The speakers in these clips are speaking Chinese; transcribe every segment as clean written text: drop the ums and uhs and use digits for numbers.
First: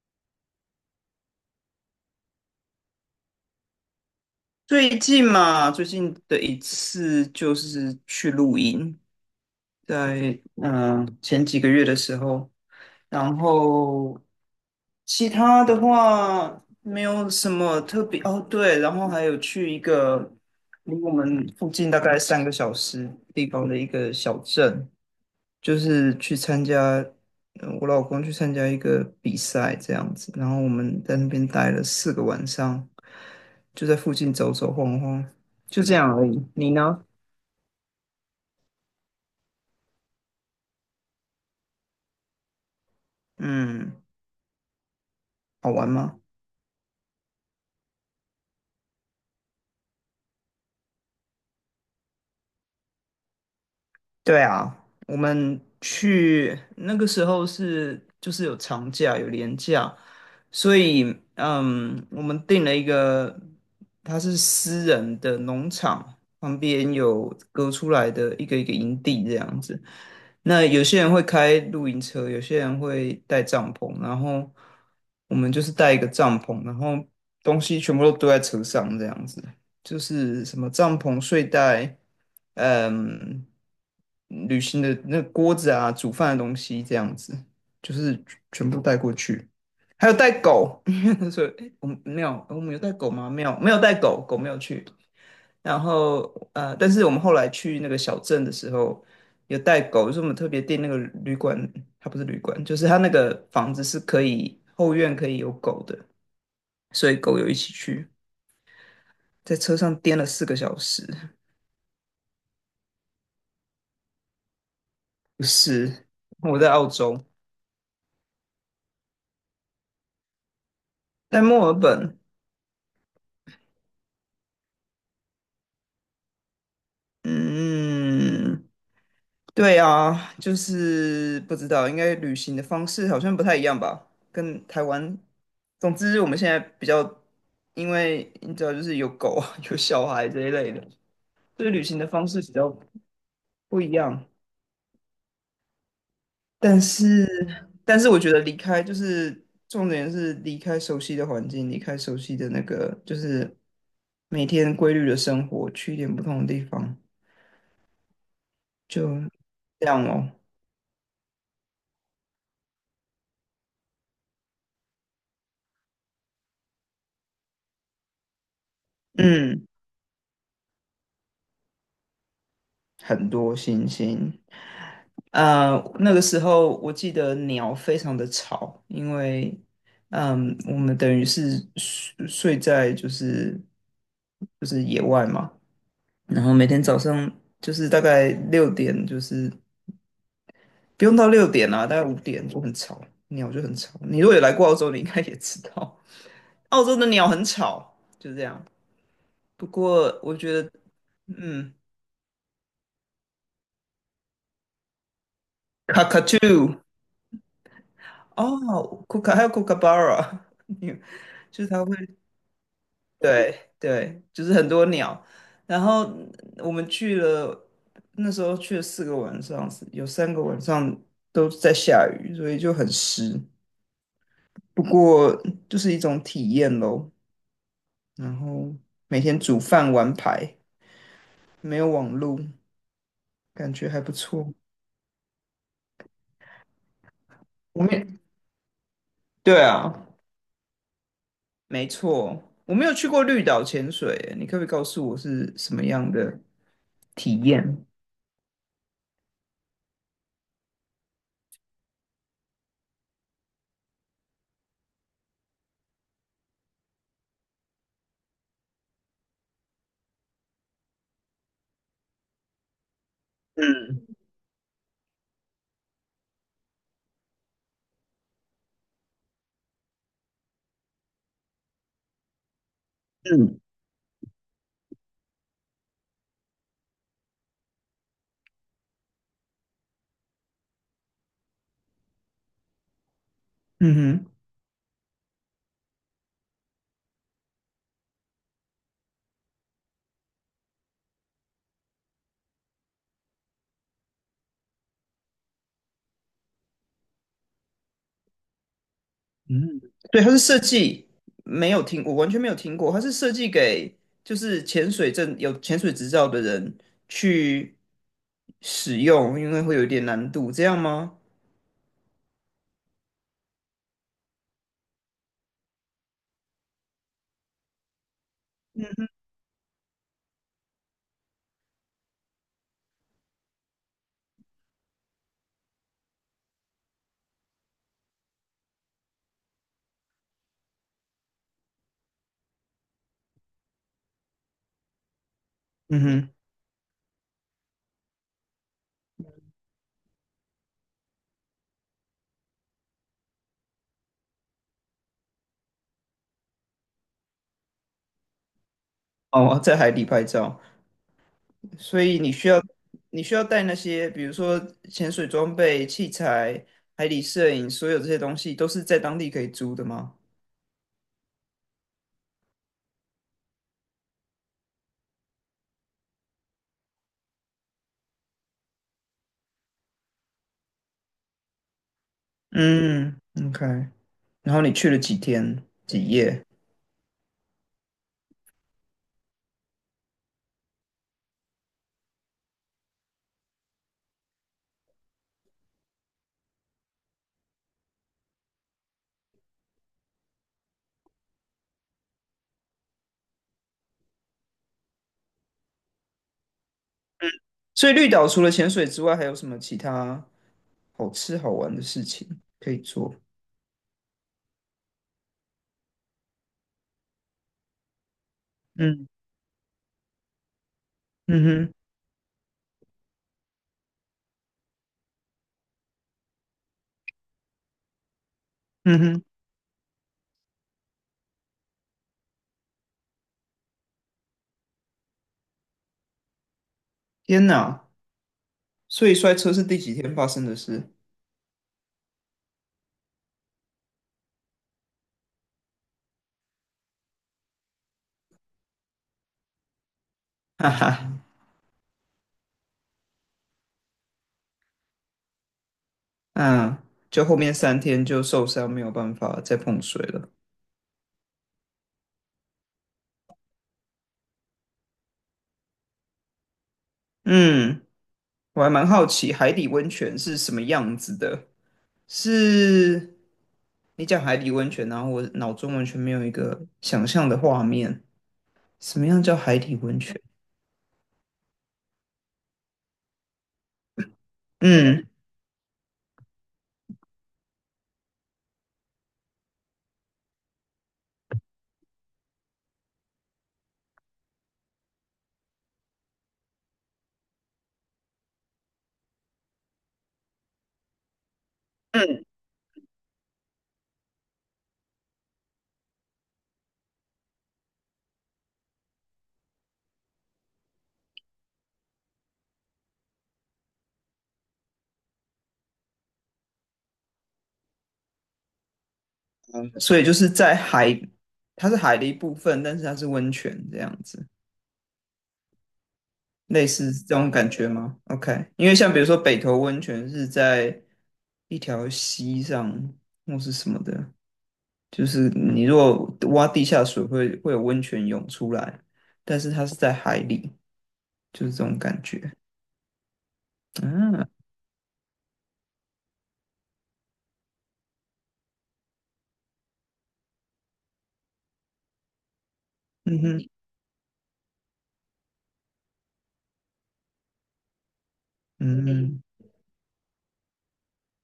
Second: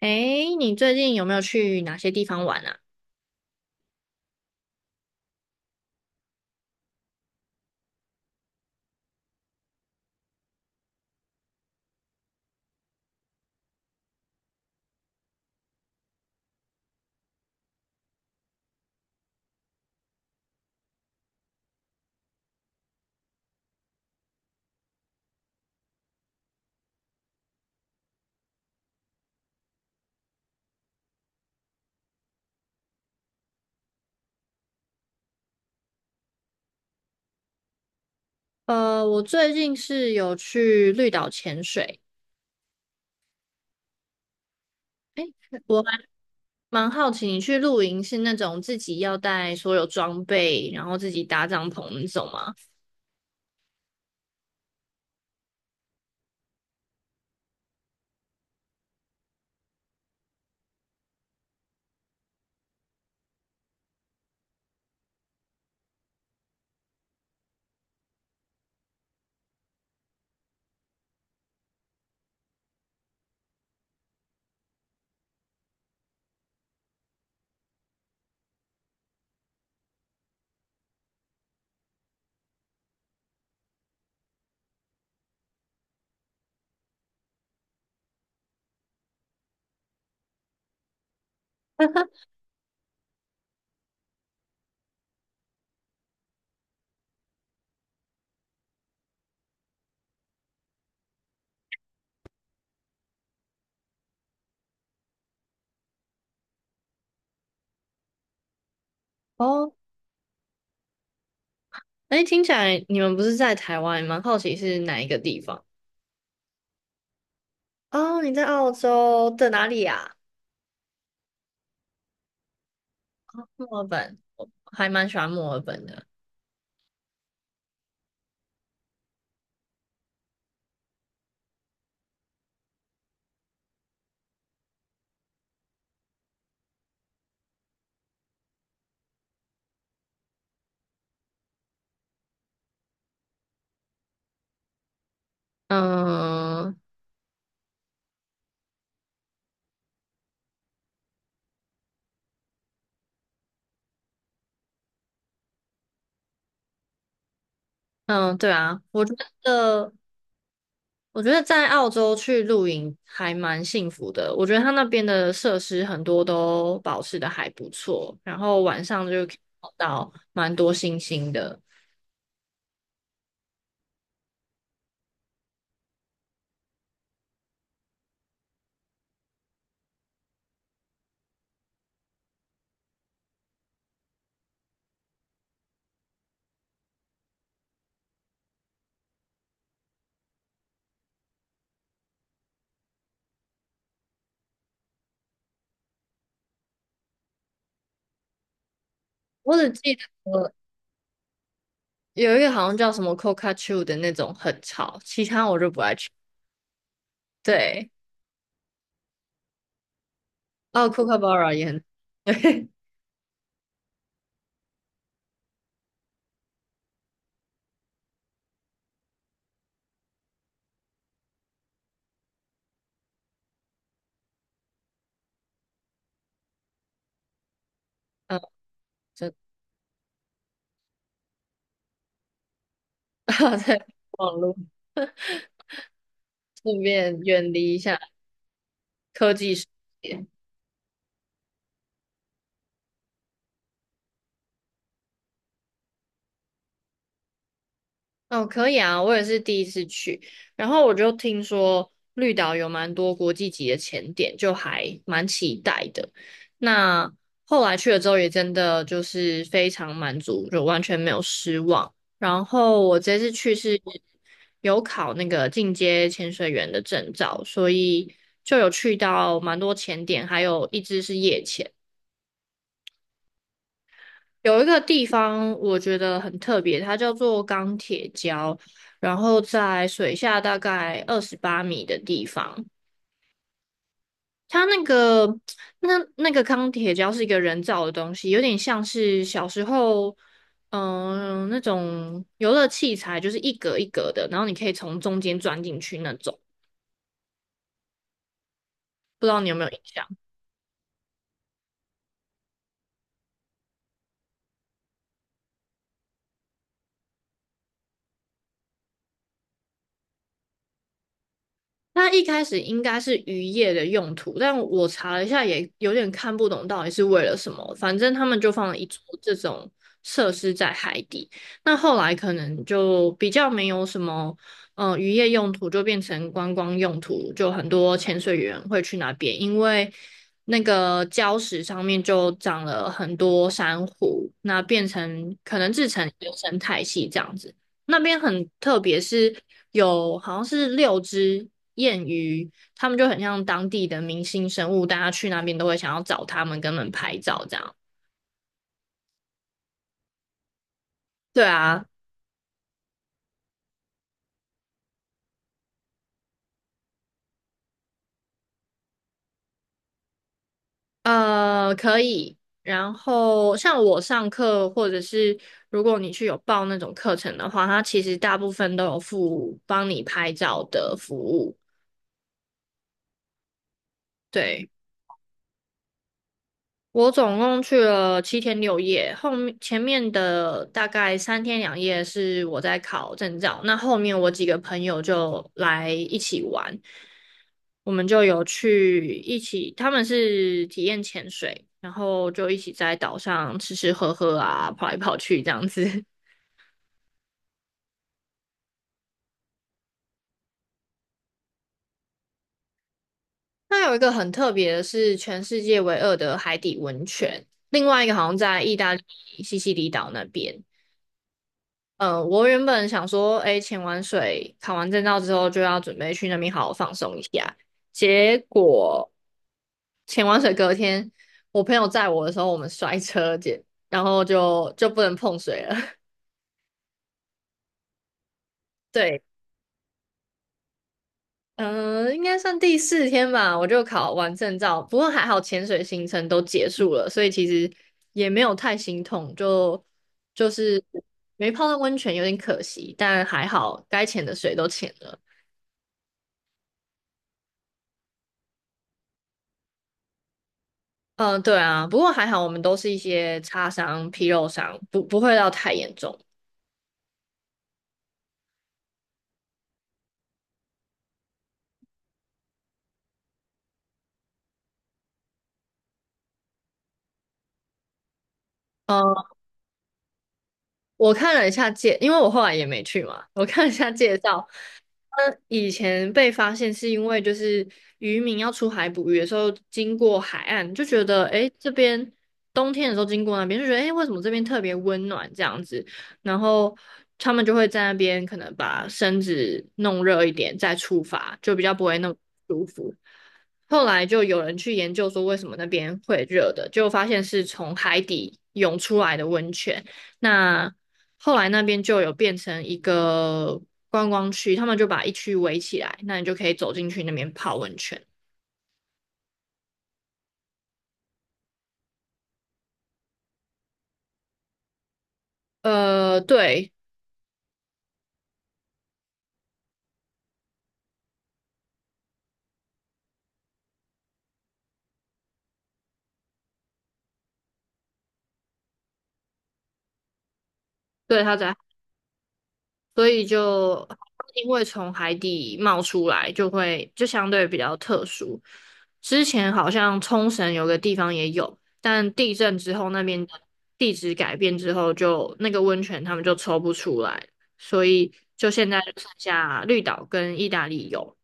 诶，你最近有没有去哪些地方玩啊？最近嘛，最近的一次就是去露营，在前几个月的时候，然后其他的话没有什么特别哦，对，然后还有去一个离我们附近大概3个小时地方的一个小镇，就是去参加，我老公去参加一个比赛这样子，然后我们在那边待了四个晚上，就在附近走走晃晃，就这样而已。你呢？我最近是有去绿岛潜水。嗯，好我玩还吗？蛮好奇，你去露营是那种自己要带所有装备，然后自己搭帐篷那种吗？对啊，我们去那个时候就是有长假有连假，所以我们订了一个，它是私人的农场，旁边有隔出来的一个一个营地这样子。那有些人会开露营车，有些人会带帐篷，然后我们就是带一个帐篷，然后东西全部都堆在车上这样子。就是什么帐篷、睡袋，嗯，旅行的那个锅子啊，煮饭的东西这样子，就是全部带过去。还有带狗，所以我们没 有，我们有带狗吗？没有，没有带狗，狗没有去。然后但是我们后来去那个小镇的时候，有带狗，就是我们特别订那个旅馆，它不是旅馆，就是它那个房子是可以后院可以有狗的，所以狗有一起去，在哦，车上颠了4个小时。诶，听起来你们不是在台湾，蛮好奇是哪一个地不方？是，我在澳洲，哦，你在澳洲的哪里啊？在墨尔本。墨尔本，我还蛮喜欢墨尔本的。嗯，对啊，就是不知道，应该旅行的方式好像不太一样吧，跟台湾。总之，我们现在比较，因为你知道，就是有狗啊，有小孩这一类的，所以旅行的方式比较不一样。嗯但是，但是我觉得离开就是重点是离开熟悉的环境，离开熟悉的那个，就是每天规律的生活，去一点不同的地方。嗯，对啊，我就觉这得。样哦。我觉得在澳洲去露营还蛮幸福的。我觉得它那边的设施很多都保持的还不错，然后晚上就可以嗯，看到蛮多星星的。很多星星。呃，那个时候我记得鸟非常的吵，因为我们等于是睡在就是野外嘛，然后每天早上就是大概六点，就是不用到六点啊，大概5点就很吵，鸟就很吵。你如果有来过澳洲，你应该也知道，澳洲的鸟很吵，就这样。我不只记得过我觉得，嗯有一个好像叫什么 Cockatoo 的那种很吵，其他我就不爱去。，cockatoo。对，哦，Kooka 还有 k o o k a b u r a 你哦 Cocabara 就也是很 它会，对，对对，就是很多鸟。然后我们去了，那时候去了四个晚上，有3个晚上都在下雨，所以就很湿。不过就是一种体验咯。然嗯，后每就 天煮饭玩牌，没有网路，感在觉还不网错。络顺便远离一我们下也科技对世啊，界。没错，我没有去过绿岛潜水，你可不可以告诉我是什么样的体验？哦，可以啊，我也是第一次去，然后我就听说绿岛有蛮多国际级的潜点，就还蛮期待的。那后来去了之后，也真的就是非常满足，就完全没有失望。然后我这次去是嗯，有考那个进阶潜水员的证照，所以就有去到蛮多潜点，还有一只是夜潜。嗯，有一个地方我觉得很特别，它叫做钢铁礁，然后在水下大概28米的地方。嗯哼，它那个那那个钢铁礁是一个人造的东西，有点像是小时候那种游乐器材，就是一格一格的，然后你可以从中间钻进去那种，不知道你有没有印嗯，象？对，它是设计，没有听，我完全没有听过，它是设计给就是潜水证有潜水执照的人去使用，因为会有一点难度，这样吗？它一开始应该是渔业的用途，但我查了一下，也有点看不懂到底是为了什么。反正他们就放了一座这种设施在海底。那后来可能就比较没有什么，渔业用途就变成观光用途，就很多潜水员会去那边，因为那个礁石上面就长了很多珊瑚，那变成可能制嗯成一哼，个生态系这样子。那边很特别，是有好像是六只燕鱼，他们就很像当地的明星生物，大家去那边都会想要找他们，跟他们拍照这样。哦，在海底拍照，对啊，所以你需要带那些，比如说潜水装备、器材、海底摄影，所有这些东西都是在当地可以租的吗？可以。然后像我上课，或者是如果你去有报那种课程的话，它其实大部分都有附帮你拍照的服务。嗯，OK，然后对。你去了几天几夜？我总共去了7天6夜，后面前面的大概3天2夜是我在考证照，那后面我几个朋友就来一起玩，我们就有去一起，他们是体验潜水，然后就一起在岛上吃吃喝喝啊，跑来跑去这样子。所以绿岛除了潜水之外，还有什么其他好吃好玩的事情可以做？那有一个很特别的是全世界唯二的海底温泉，另外一个好像在意大利嗯，西西里岛那边。嗯哼，嗯，我原本想说，哎，潜完水、考完证照之后，就要准备去那边好好放松一下。结嗯果哼，潜完水隔天，我朋友载我的时候，我们摔车，姐，然后就不能碰水了。天哪！所以对，摔车是第几天发生的事？嗯、应该算第四天吧，我就考完证照，不过还好潜水行程都结束了，所以其实也没有太心痛，就就 哈是哈，没泡到温泉有点可惜，但还好该潜的水都潜了。嗯，就后面3天就受伤，没有办法再碰水了。嗯，对啊，不过还好，我们都是一些擦伤、皮肉伤，不会到太严重。嗯，我还蛮好奇海底温泉是什么样子的。是你讲海底温泉，然后我脑中完全没有一个想象的画面，什么样嗯。叫海底温泉？我看了一下介，因为我后来也没去嘛，我看了一下介绍。嗯。嗯，以前被发现是因为就是渔民要出海捕鱼的时候经过海岸，就觉得诶这边冬天的时候经过那边就觉得诶为什么这边特别温暖这样子，然后他们就会在那边可能把身子弄热一点再出发，就比较不会那么舒服。后来就有人去研究说为什么那边会热的，就发现是从海底涌出来的温泉。那后来那边就有变成一个观光区，他们就把一区围起来，那你就可以走进去那边泡温泉。所以就是在海，它是海的一部分，但是它是温泉这样子，类对，似这种感觉吗？OK，因为像比如说北投温泉是在一条溪上或是什么的，就是你如果挖地下水会有温泉涌出来，但是它是在海里，对，它就是在，这种感觉。所以就嗯、啊、因为从海底冒出来，就会就相对比较特殊。之前好像冲绳有个地方也有，但地震之后那嗯边的哼，地质改变之后就那个温泉他们就抽不出来，所以就现在就剩嗯，下绿岛跟意大利有。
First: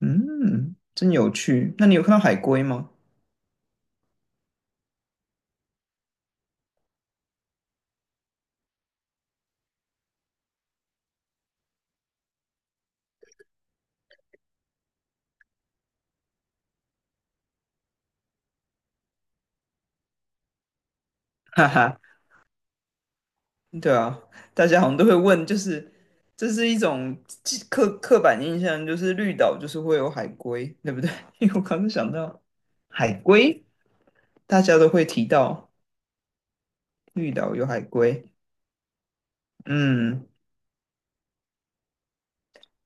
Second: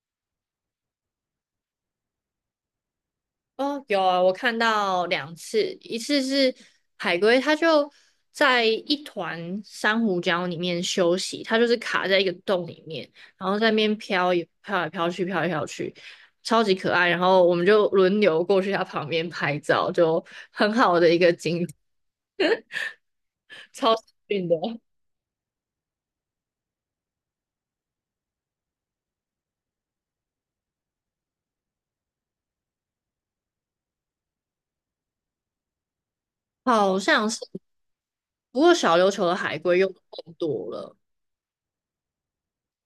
嗯，真有趣。那你有看到海龟吗？哦，有啊，我看到两次，一次是海龟，它就在一团珊瑚礁里面休息，它就是卡在一个洞里面，然后在那边飘也飘来飘去，飘来飘去，超级可爱。然后我们就轮流过去它旁边拍照，就很好的一个 景，哈哈。超对幸啊，运的。大家好像都会问，就是这是一种刻板印象，就是绿岛就是会有海龟，对不对？因为我刚刚想到海龟，大家都会提到好像绿是，岛有海龟。不过小琉球的海龟又嗯，更多了。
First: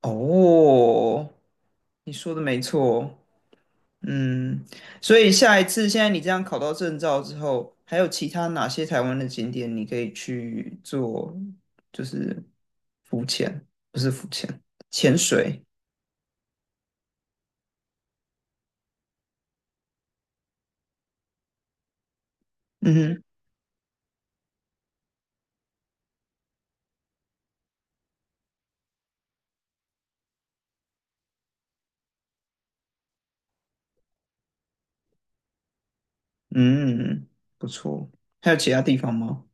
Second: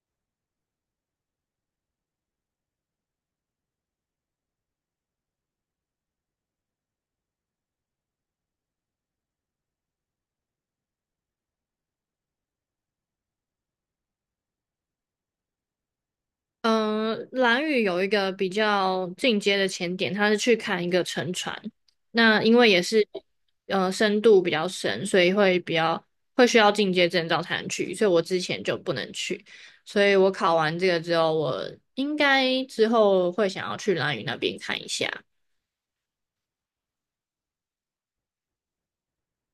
哦，你说的没错。嗯，所以下一次，现在你这样考到证照之后，还有其他哪些台湾的景点你可以去做，就是浮潜，不是浮潜，潜水？嗯，蓝屿有一个比较进阶的潜点，他是去看一个沉船。那因为也嗯是，哼，深度比较深，所以会比较会需要进阶证照才能去，所以我之前就不能去。所以我考完这个之后，我应该之后会想要去蓝屿那边看一下。嗯，不错。还有其他地方吗？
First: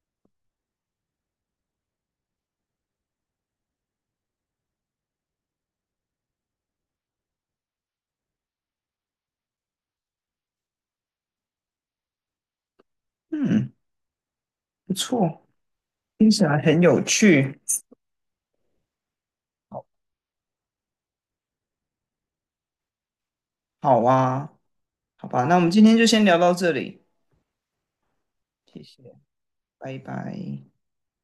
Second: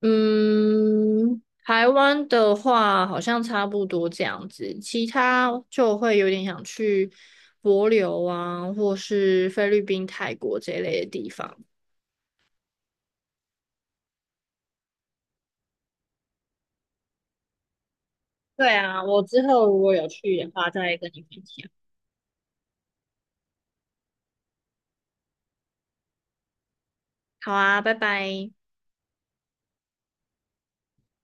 嗯，台湾的话好像差不多这样子，其他就会有点想去帛琉啊，或是菲律宾、泰国这一类的地方。嗯，不错，听起来很有趣。对啊，我之后如果有去的话，再跟你分享。好啊，好吧，那我们今天就先聊到这里，好啊，拜拜。谢谢，拜拜。